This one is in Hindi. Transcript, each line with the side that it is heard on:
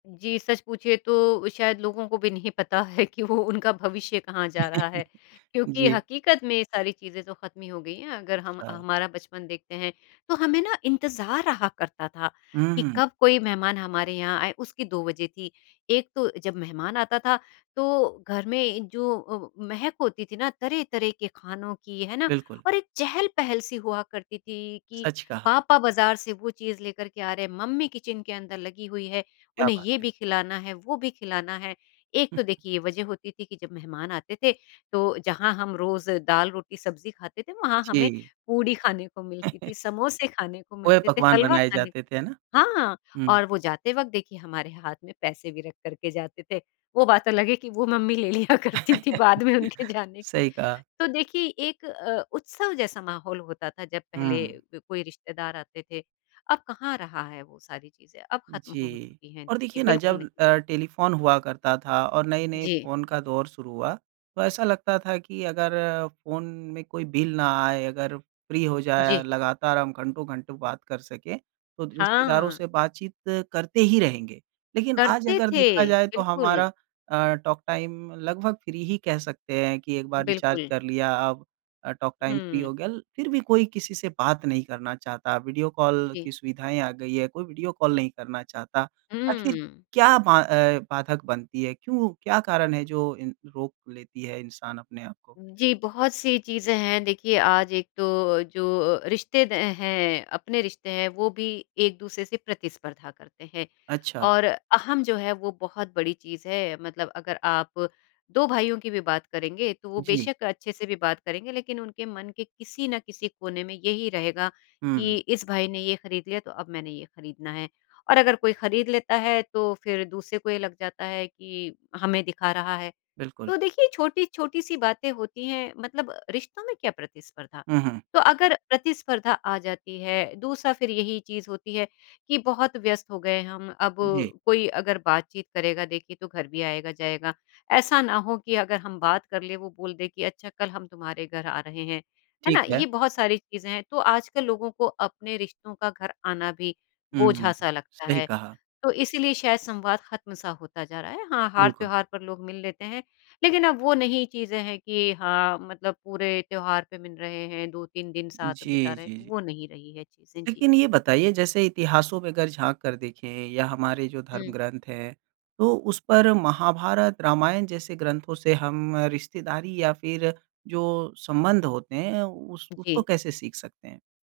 left: जी, सच पूछिए तो शायद लोगों को भी नहीं पता है कि वो उनका भविष्य कहाँ जा रहा है क्योंकि
right: जी।
left: हकीकत में ये सारी चीज़ें तो ख़त्म हो गई हैं। अगर हम
right: अच्छा।
left: हमारा बचपन देखते हैं तो हमें ना इंतज़ार रहा करता था
right: हुँ,
left: कि
right: हुँ।
left: कब कोई मेहमान हमारे यहाँ आए, उसकी 2 वज़ह थी। एक तो जब मेहमान आता था तो घर में जो व महक होती थी ना तरह-तरह के खानों की, है ना?
right: बिल्कुल।
left: और एक चहल-पहल सी हुआ करती थी कि
right: सच कहा।
left: पापा बाज़ार से वो चीज़ लेकर के आ रहे हैं, मम्मी किचन के अंदर लगी हुई है
right: क्या
left: उन्हें
right: बात
left: ये
right: है।
left: भी खिलाना है, वो भी खिलाना है। एक
right: हुँ।
left: तो देखिए ये वज़ह होती थी कि जब मेहमान आते थे तो जहाँ हम रोज़ दाल-रोटी, सब्ज़ी खाते थे। वहाँ हमें
right: जी।
left: पूड़ी खाने को मिलती थी, समोसे खाने को मिलते थे,
right: पोए-पकवान
left: हलवा
right: बनाए
left: खाने को
right: जाते थे है ना?
left: हाँ
right: हुँ।
left: और वो जाते वक़्त देखिए हमारे हाथ में पैसे भी रख कर के जाते थे। वो बात अलग है कि वो मम्मी ले लिया करती थी बाद में उनके जाने के।
right: सही कहा।
left: तो देखिए एक अ, उत्सव जैसा माहौल होता था जब पहले
right: हुँ।
left: क कोई रिश्तेदार आते थे। अब कहाँ रहा है वो सारी चीज़ें, अब ख़त्म हो
right: जी,
left: चुकी हैं
right: और
left: देखिए
right: देखिए ना
left: बिल्कुल
right: जब
left: नहीं है।
right: अ, टेलीफ़ोन हुआ करता था और नए-नए
left: जी।
right: फ़ोन का दौर शुरू हुआ। तो ऐसा लगता था कि अगर फ़ोन में कोई बिल ना आए अगर फ्री हो जाए
left: जी।
right: लगातार हम घंटों-घंटों बात कर सकें, तो रिश्तेदारों
left: हाँ।
right: से बातचीत करते ही रहेंगे। लेकिन आज
left: करते
right: अगर
left: थे,
right: देखा जाए तो
left: बिल्कुल।
right: हमारा अ, टॉक टाइम लगभग फ्री ही कह सकते हैं कि एक बार रिचार्ज
left: बिल्कुल।
right: कर लिया अब अ, टॉक टाइम फ्री
left: हुँ।
right: हो गया। फ़िर भी कोई किसी से बात नहीं करना चाहता, वीडियो कॉल
left: जी।
right: की सुविधाएँ आ गई हैं, कोई वीडियो कॉल नहीं करना चाहता। आखिर
left: हुँ।
right: क्या बा अ, बाधक बनती है? क्यों क्या कारण है जो इन रोक लेती है इंसान अपने आप को?
left: जी, बहुत-सी चीज़ें हैं देखिए आज एक तो जो रिश्ते द हैं अपने रिश्ते हैं, वो भी एक-दूसरे से प्रतिस्पर्धा करते हैं।
right: अच्छा।
left: और अहम जो है वो बहुत बड़ी चीज़ है मतलब अगर आप 2 भाइयों की भी बात करेंगे। तो वो
right: जी।
left: बेशक अच्छे से भी बात करेंगे लेकिन उनके मन के किसी न किसी कोने में यही रहेगा कि
right: हुँ।
left: इस भाई ने ये ख़रीद लिया, तो अब मैंने ये खरीदना है। और अगर कोई खरीद लेता है तो फ़िर दूसरे को ये लग जाता है कि हमें दिखा रहा है।
right: बिल्कुल।
left: तो देखिए छोटी-छोटी सी बातें होती हैं मतलब रिश्तों में क्या प्रतिस्पर्धा?
right: हुँ, हुँ।
left: तो अगर प्रतिस्पर्धा आ जाती है दूसरा फ़िर यही चीज़ होती है कि बहुत व्यस्त हो गए हैं हम अब
right: जी।
left: कोई अगर बातचीत करेगा। देखिए, तो घर भी आएगा-जाएगा ऐसा ना हो कि अगर हम बात कर लें वो बोल दे कि अच्छा कल हम तुम्हारे घर आ रहे हैं। है ना?
right: ठीक है।
left: ये बहुत सारी चीजें हैं तो आजकल लोगों को अपने रिश्तों का घर आना भी
right: हुँ, हुँ।
left: बोझा-सा लगता
right: सही
left: है।
right: कहा।
left: तो इसीलिए शायद संवाद खत्म-सा होता जा रहा है हाँ, हार
right: बिल्कुल।
left: त्योहार पर लोग मिल लेते हैं। लेकिन अब वो नहीं चीज़े है कि हाँ, मतलब पूरे त्यौहार पे मिल रहे हैं 2-3 दिन साथ बिता
right: जी,
left: रहे हैं,
right: जी, जी।
left: वो नहीं रही है चीज़ें। जी।
right: लेकिन ये बताइए जैसे इतिहासों में अगर झाँक कर देखें या हमारे जो धर्म
left: हुँ।
right: ग्रंथ हैं। तो उस पर महाभारत, रामायण जैसे ग्रंथों से हम रिश्तेदारी या फ़िर जो संबंध होते हैं उस उसको
left: जी।
right: कैसे सीख सकते हैं?